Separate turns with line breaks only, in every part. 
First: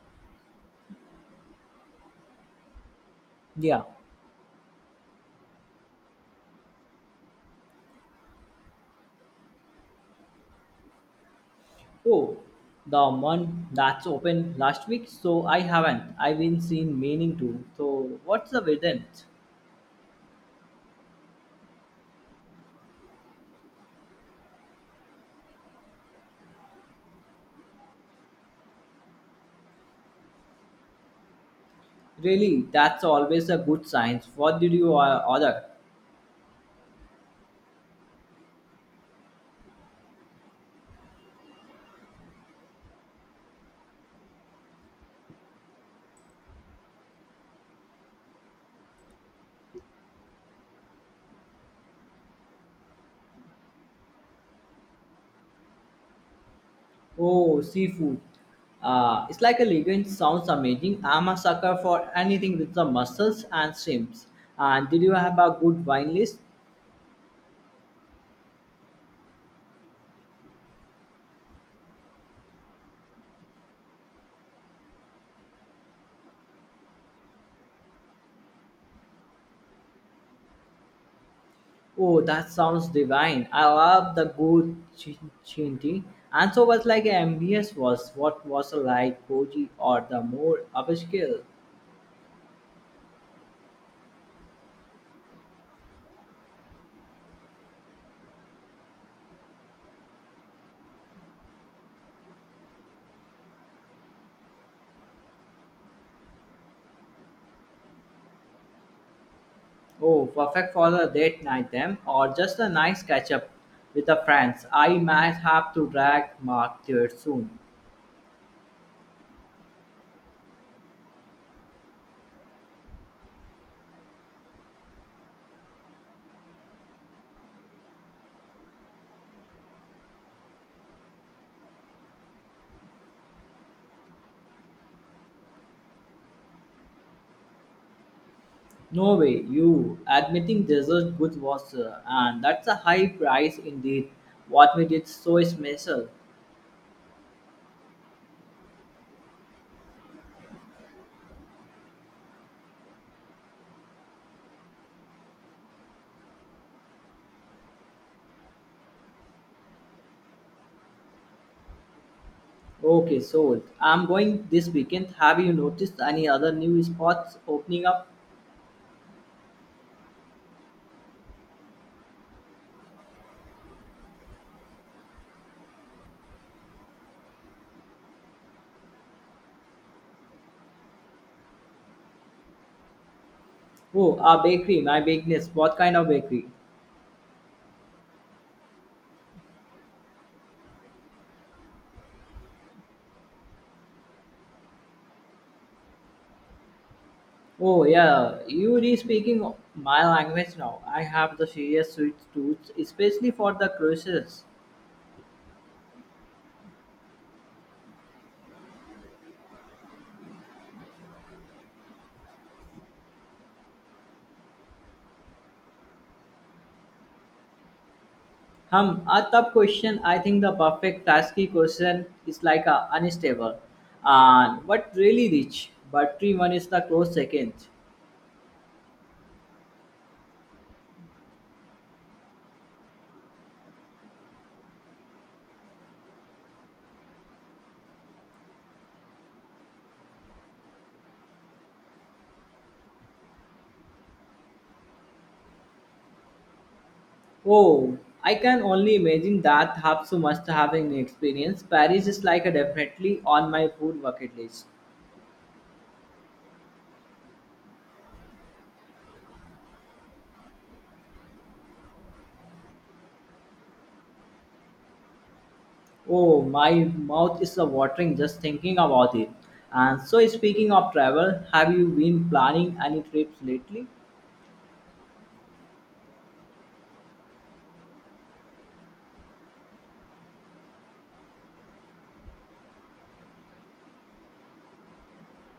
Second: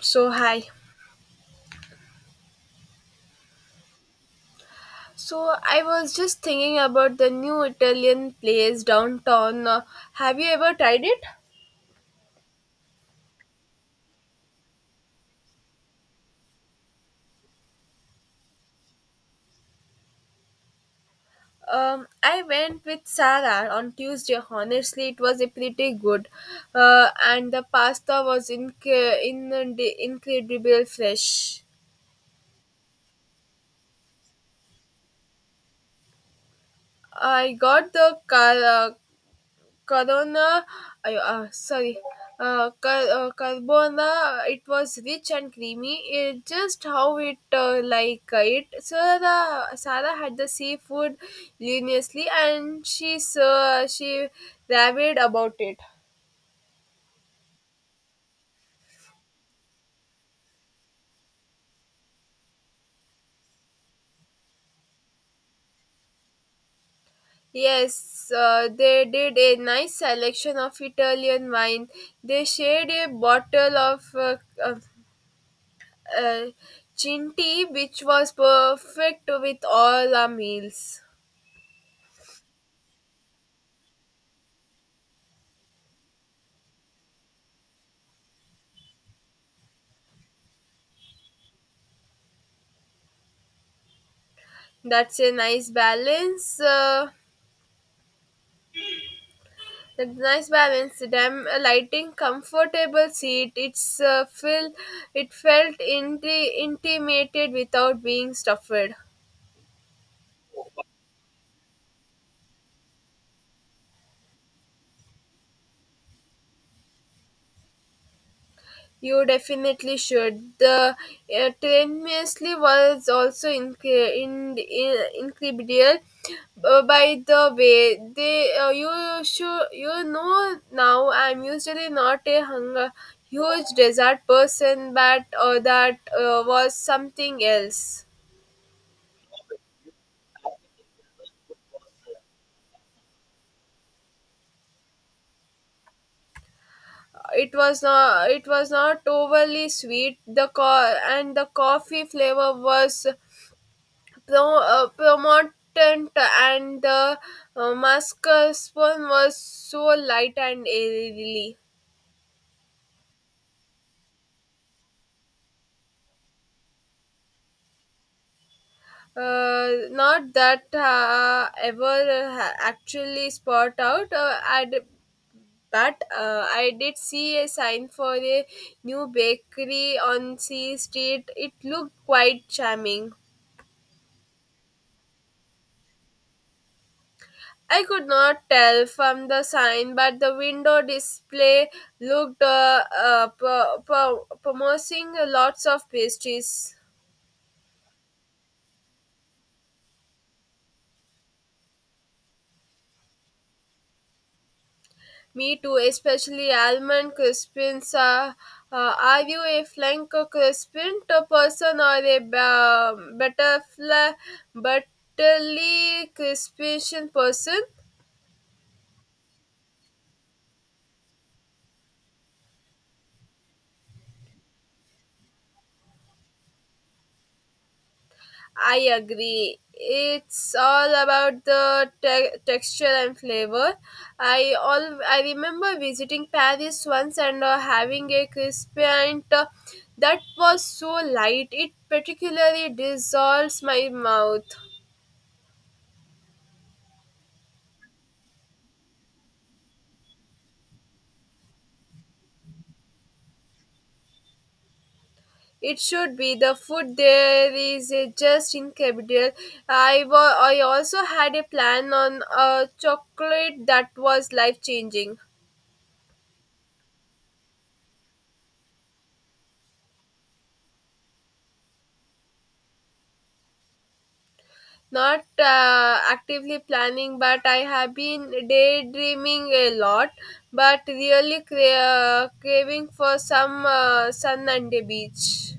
So, hi.
Yeah.
So, I was just thinking about the new Italian place downtown. Have you ever tried it?
Oh, the one that's open last week. So I haven't. I've been seen meaning to. So what's the reason?
I went with Sarah on Tuesday. Honestly, it was a pretty good, and the pasta was inc- in incredible fresh.
Really, that's always a good sign. What did you order?
I got the Corona, sorry, Carbona, it was rich and creamy. It just how it like it. Sarah had the seafood luminously, and she raved about it.
Oh, seafood. It's like a legend. Sounds amazing. I'm a sucker for anything with the mussels and shrimps. And did you have a good wine list?
Yes, they did a nice selection of Italian wine. They shared a bottle of, uh, Chinti, which was perfect with all our meals.
Oh, that sounds divine. I love the good chinti. And so was like MBS was. What was like koji or the more upscale?
That's a nice balance. Damn, lighting, comfortable seat. It's feel. It felt intimated without being stuffed.
Oh, perfect for a date night then or just a nice catch up with the friends. I might have to drag Mark there soon.
You definitely should. The train was also incredible. By the way, they you should you know now. I'm usually not a hunger huge dessert person, but that was something else.
No way, you admitting dessert good was and that's a high price indeed. What made it so special?
It was not overly sweet. The co- and the coffee flavor was. The promotant and the mascarpone was so light and airy.
Okay, sold. I'm going this weekend. Have you noticed any other new spots opening up?
Not that ever actually spot out. I did see a sign for a new bakery on C Street. It looked quite charming.
Oh, a bakery, my business. What kind of bakery?
I could not tell from the sign, but the window display looked promising lots of pastries.
Oh, yeah, you re speaking my language now. I have the serious sweet tooth, especially for the cruises.
Me too, especially almond crispins. Are you a flank crispin person or a ba- butterfly butterly crispin person?
Hum, a tough question. I think the perfect tasky question is like a unstable and but really rich, but 3-1 is the close second.
I agree. It's all about the texture and flavor. I remember visiting Paris once and having a crisp and that was so light. It particularly dissolves my mouth.
Oh, I can only imagine that Hapsu must have an experience. Paris is like a definitely on my food bucket list.
It should be. The food there is just incredible. I also had a plan on a chocolate that was life changing.
Oh, my mouth is a watering just thinking about it. And so speaking of travel, have you been planning any trips lately?
Not actively planning, but I have been daydreaming a lot, but really craving for some sun and a beach.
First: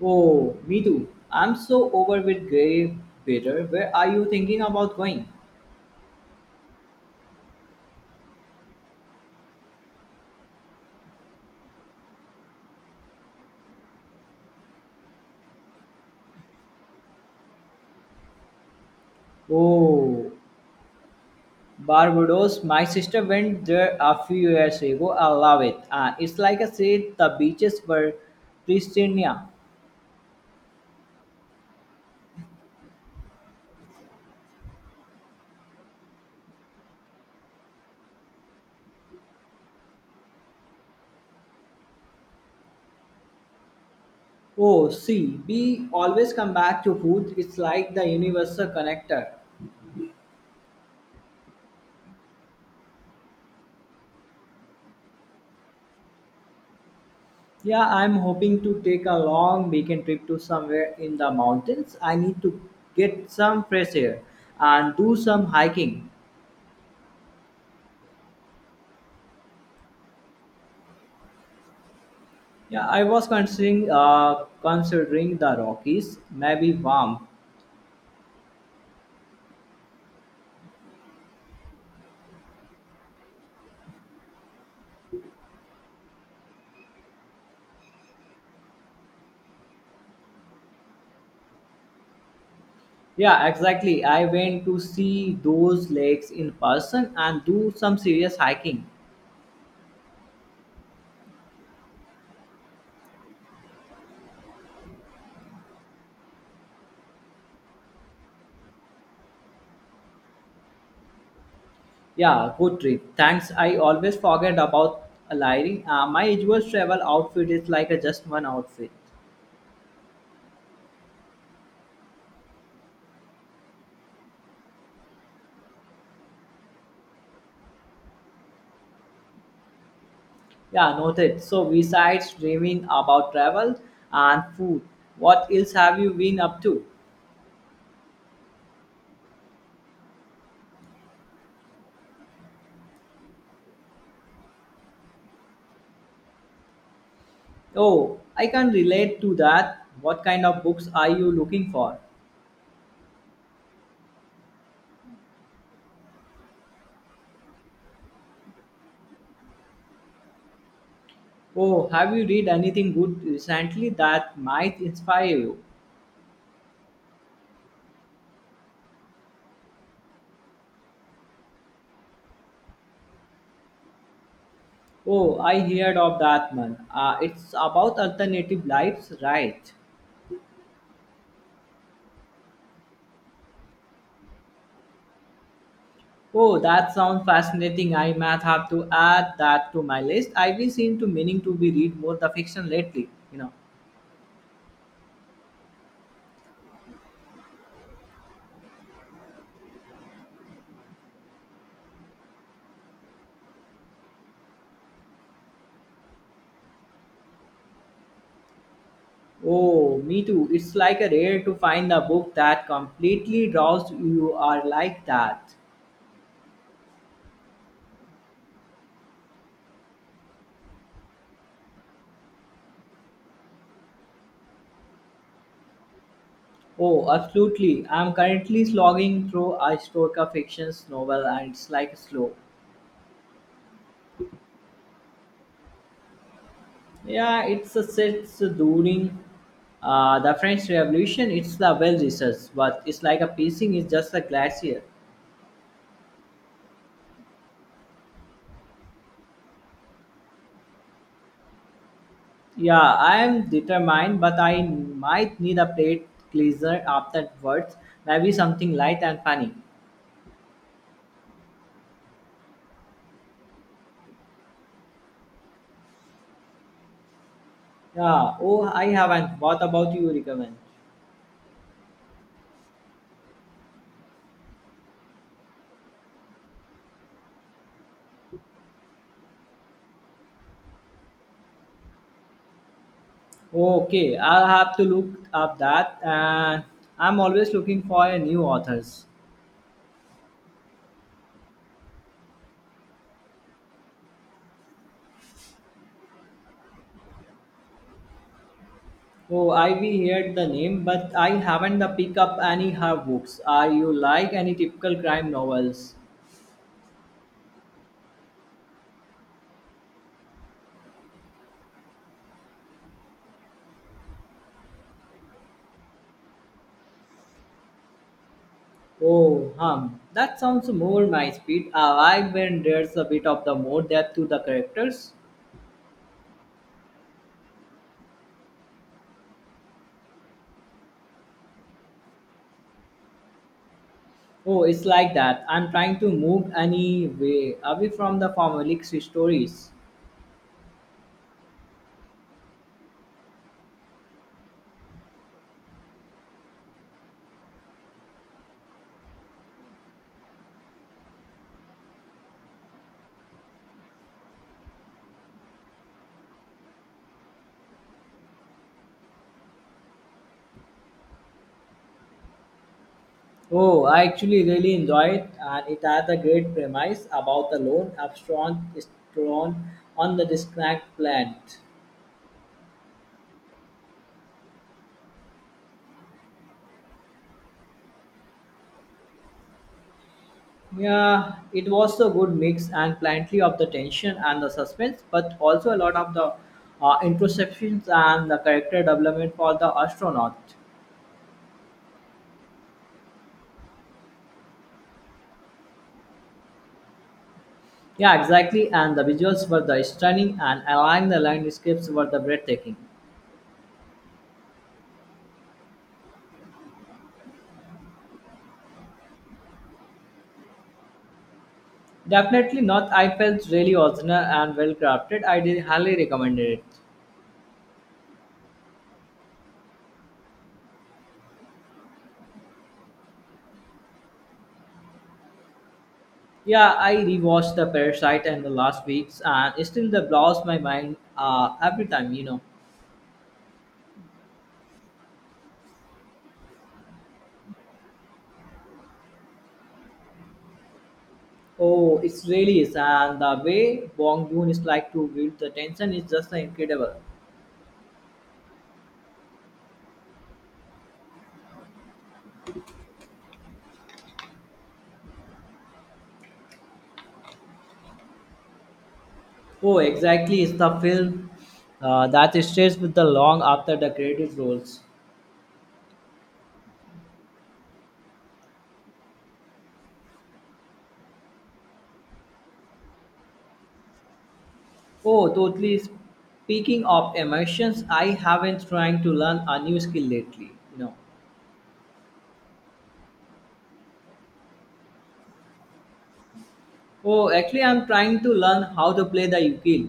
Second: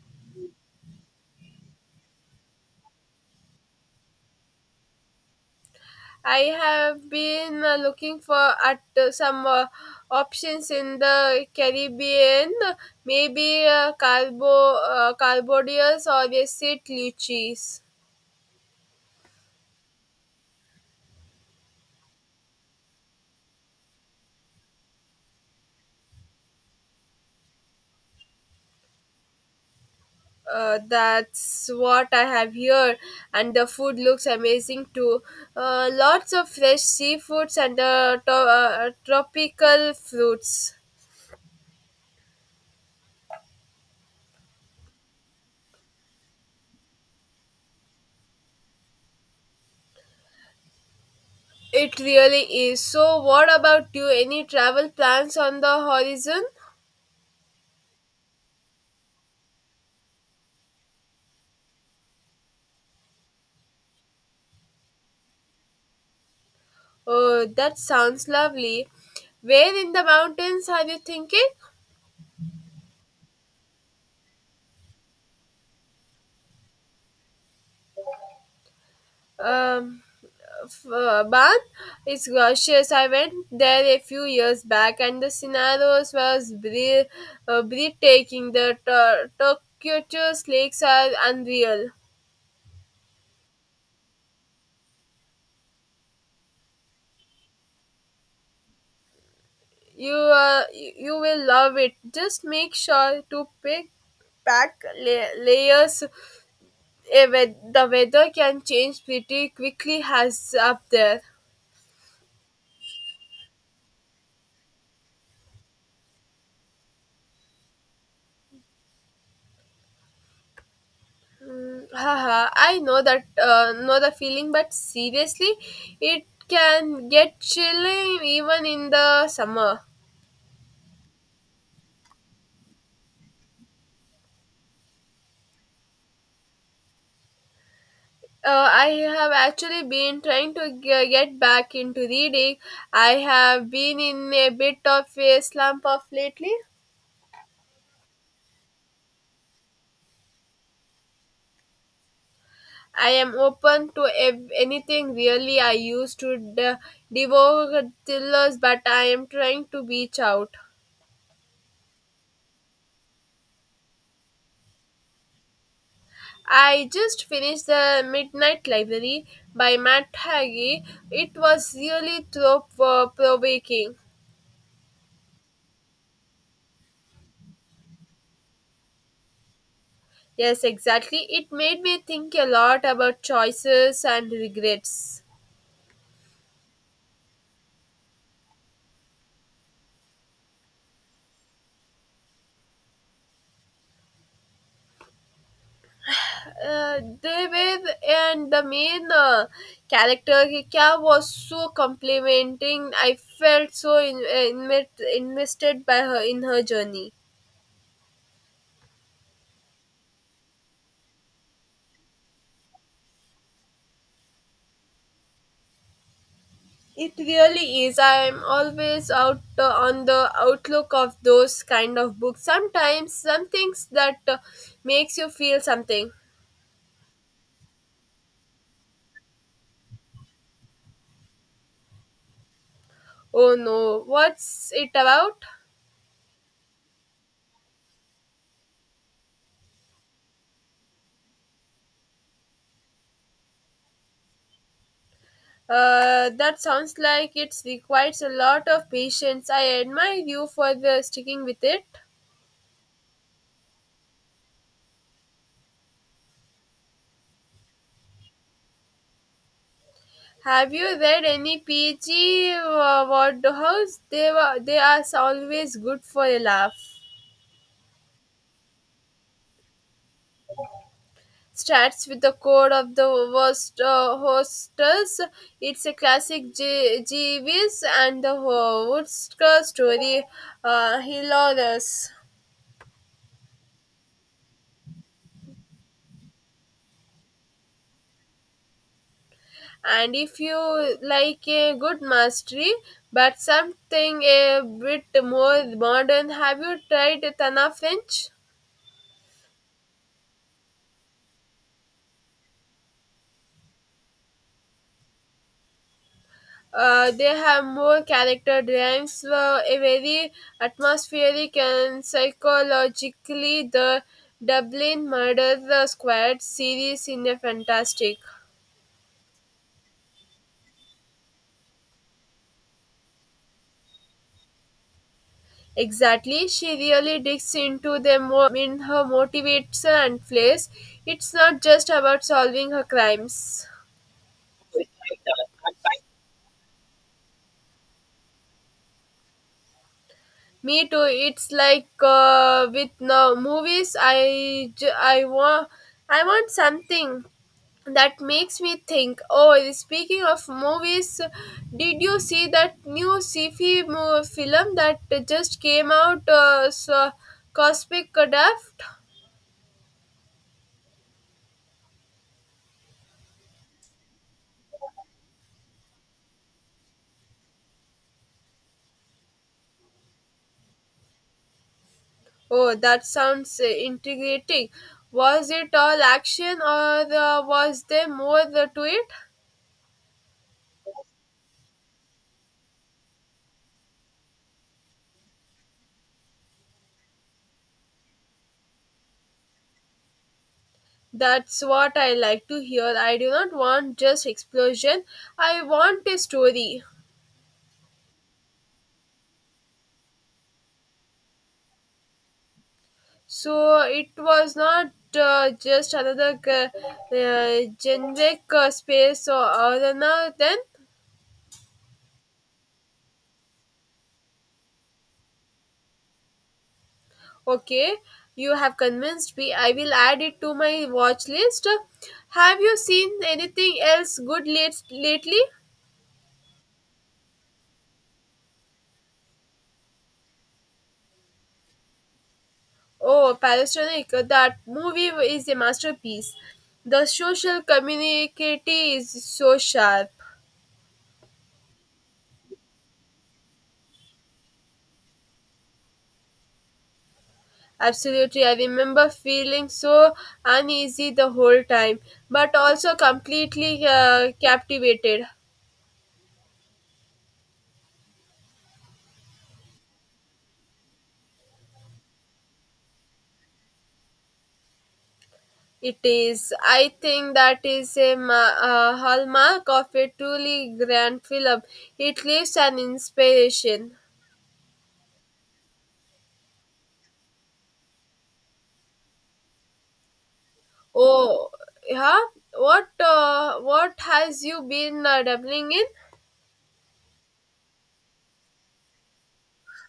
Oh, me too. I'm so over with grey weather. Where are you thinking about going?
I have been looking for at some options in the Caribbean, maybe Carbodias or a St. Lucies.
Oh, Barbados. My sister went there a few years ago. I love it. It's like I said, the beaches were pristine.
That's what I have here, and the food looks amazing too. Lots of fresh seafoods and tropical fruits.
Oh, see, we always come back to food. It's like the universal connector.
It really is. So, what about you? Any travel plans on the horizon?
Yeah, I'm hoping to take a long weekend trip to somewhere in the mountains. I need to get some fresh air and do some hiking.
Oh, that sounds lovely. Where in the mountains are you thinking?
Yeah, I was considering considering the Rockies, maybe warm.
um, Ban is gorgeous. I went there a few years back, and the scenarios was breathtaking. The turquoise lakes are unreal.
Yeah, exactly. I went to see those lakes in person and do some serious hiking.
You will love it. Just make sure to pick pack layers. The weather can change pretty quickly. Has up there.
Yeah, good trip. Thanks. I always forget about layering. My usual travel outfit is like a just one outfit.
Mm, haha, I know that know the feeling, but seriously, it can get chilling even in the summer.
Yeah, noted. So besides dreaming about travel and food, what else have you been up to?
I have actually been trying to get back into reading. I have been in a bit of a slump of lately.
Oh, I can relate to that. What kind of books are you looking for?
I am open to anything really. I used to devour thrillers, but I am trying to reach out.
Oh, have you read anything good recently that might inspire you?
I just finished The Midnight Library by Matt Haggie. It was really thought provoking.
Oh, I heard of that one. It's about alternative lives, right?
Yes, exactly. It made me think a lot about choices and regrets.
Oh, that sounds fascinating. I might have to add that to my list. I we seem to meaning to be read more the fiction lately, you know.
David and the main character Hika was so complimenting. I felt so invested by her in her journey.
Oh, me too. It's like a rare to find a book that completely draws you are like that.
It really is. I'm always out on the outlook of those kind of books. Sometimes some things that makes you feel something.
Oh, absolutely. I'm currently slogging through a historical fiction novel and it's like slow.
Oh no, what's it about?
Yeah, it's a set during the French Revolution. It's the well researched, but it's like a piecing is just a glacier.
That sounds like it requires a lot of patience. I admire you for the sticking with it.
Yeah, I am determined, but I might need a plate cleanser afterwards. Maybe something light and funny.
Have you read any PG Ward House? They are always good for a laugh.
Yeah. Oh, I haven't. What about you? Recommend?
Starts with the code of the worst hostess. It's a classic Jeeves and the Woodsker story, hilarious.
Okay, I'll have to look up that. And I'm always looking for a new authors.
And if you like a good mastery, but something a bit more modern, have you tried Tana French?
Oh, I've heard the name, but I haven't the pick up any her books. Are you like any typical crime novels?
They have more character drawings, a very atmospheric and psychologically the Dublin Murder Squad series in a fantastic.
Oh, hum. That sounds more my speed. I like when there's a bit of the more depth to the characters.
Exactly, she really digs into them mo- in her motivates and flaws. It's not just about solving her crimes.
Oh, it's like that. I'm trying to move anyway. Way away from the formulaic stories.
Me too. It's like with no movies. I want something that makes me think. Oh, speaking of movies, did you see that new sci-fi film that just came out, so Cosmic Craft?
Oh, I actually really enjoy it, and it has a great premise about the lone abscond strong on the disconnect plant.
Oh, that sounds intriguing. Was it all action or was there more to it?
Yeah, it was a good mix and plenty of the tension and the suspense, but also a lot of the introspections and the character development for the astronaut.
That's what I like to hear. I do not want just explosion, I want a story.
Yeah, exactly. And the visuals were the stunning, and allowing the landscapes were the breathtaking.
So it was not uh, just another g- generic space or arena. Then
Definitely not. I felt really original and well crafted. I did highly recommend it.
okay, you have convinced me. I will add it to my watch list. Have you seen anything else good lately?
Yeah, I rewatched the Parasite in the last weeks, and it still the blows my mind every time, you know.
Oh, Palestinian, that movie is a masterpiece. The social community is so sharp.
Oh, it really is, and the way Bong Joon is like to build the tension is just incredible.
Absolutely. I remember feeling so uneasy the whole time, but also completely captivated.
Oh, exactly, it's the film that stays with the long after the credits rolls.
It is. I think that is a hallmark of a truly grand film. It leaves an inspiration.
Oh, totally. Speaking of emotions, I haven't trying to learn a new skill lately, you know.
Oh, yeah. What has you been dabbling in?
Oh, actually, I'm trying to learn how to play the ukulele.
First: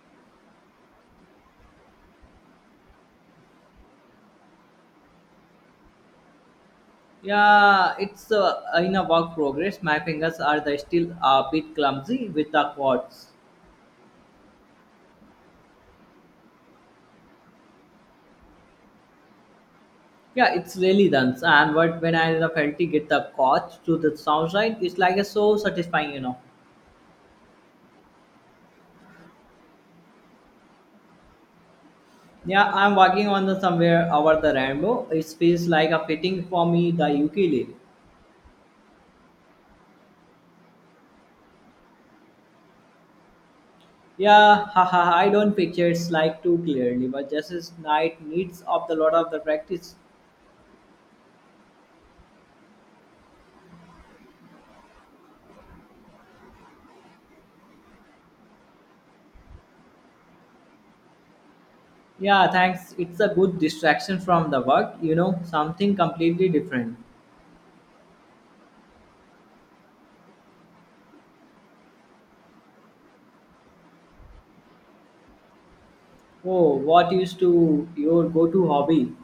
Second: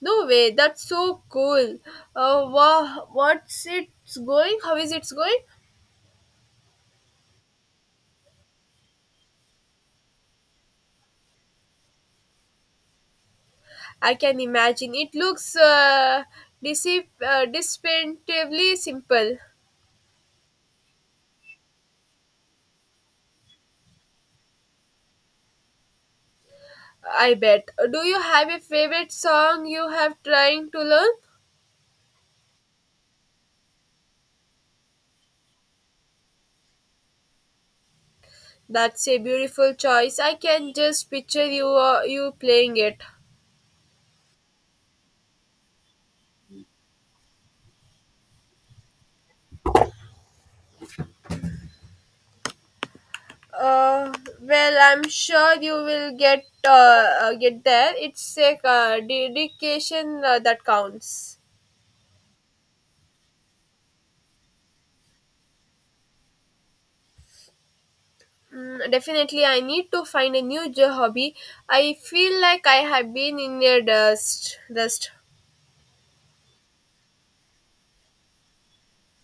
No way. That's so cool. Wow. What's it's going? How is it's going?
Yeah, it's in a work progress. My fingers are the still a bit clumsy with the chords.
I can imagine. It looks distinctively simple.
Yeah, it's really done. And what when I finally get the coach to the sound right, it's like a so satisfying, you know.
I bet. Do you have a favorite song you have trying to learn?
Yeah, I'm working on the somewhere over the rainbow. It feels like a fitting for me the ukulele.
That's a beautiful choice. I can just picture you playing it.
Yeah, haha, I don't picture it's like too clearly, but just as night needs of the lot of the practice.
Uh, well, I'm sure you will get there. It's a dedication that counts.
Yeah, thanks. It's a good distraction from the work, you know, something completely different.
Mm, definitely, I need to find a new hobby. I feel like I have been in a dust. Dust.
Oh, what used to your go-to hobby?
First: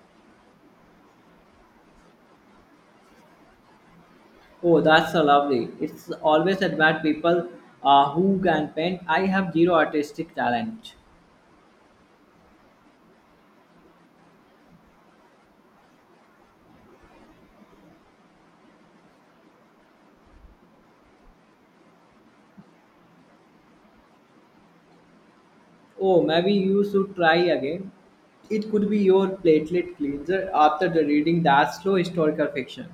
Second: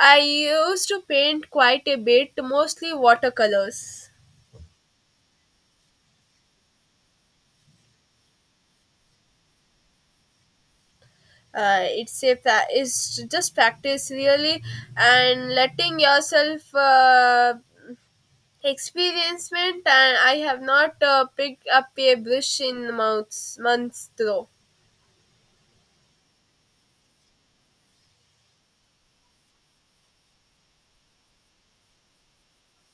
I used to paint quite a bit, mostly watercolors.
Oh, that's so lovely. It's always admired people who can paint. I have zero artistic talent.
It's just practice really and letting yourself experiencement, and I have not picked up a brush in months though.
Oh, maybe you should try again. It could be your platelet cleanser after the reading that slow historical fiction.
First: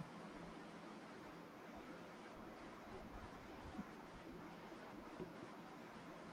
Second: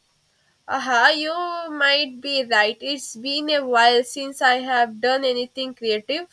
Aha, you might be right. It's been a while since I have done anything creative.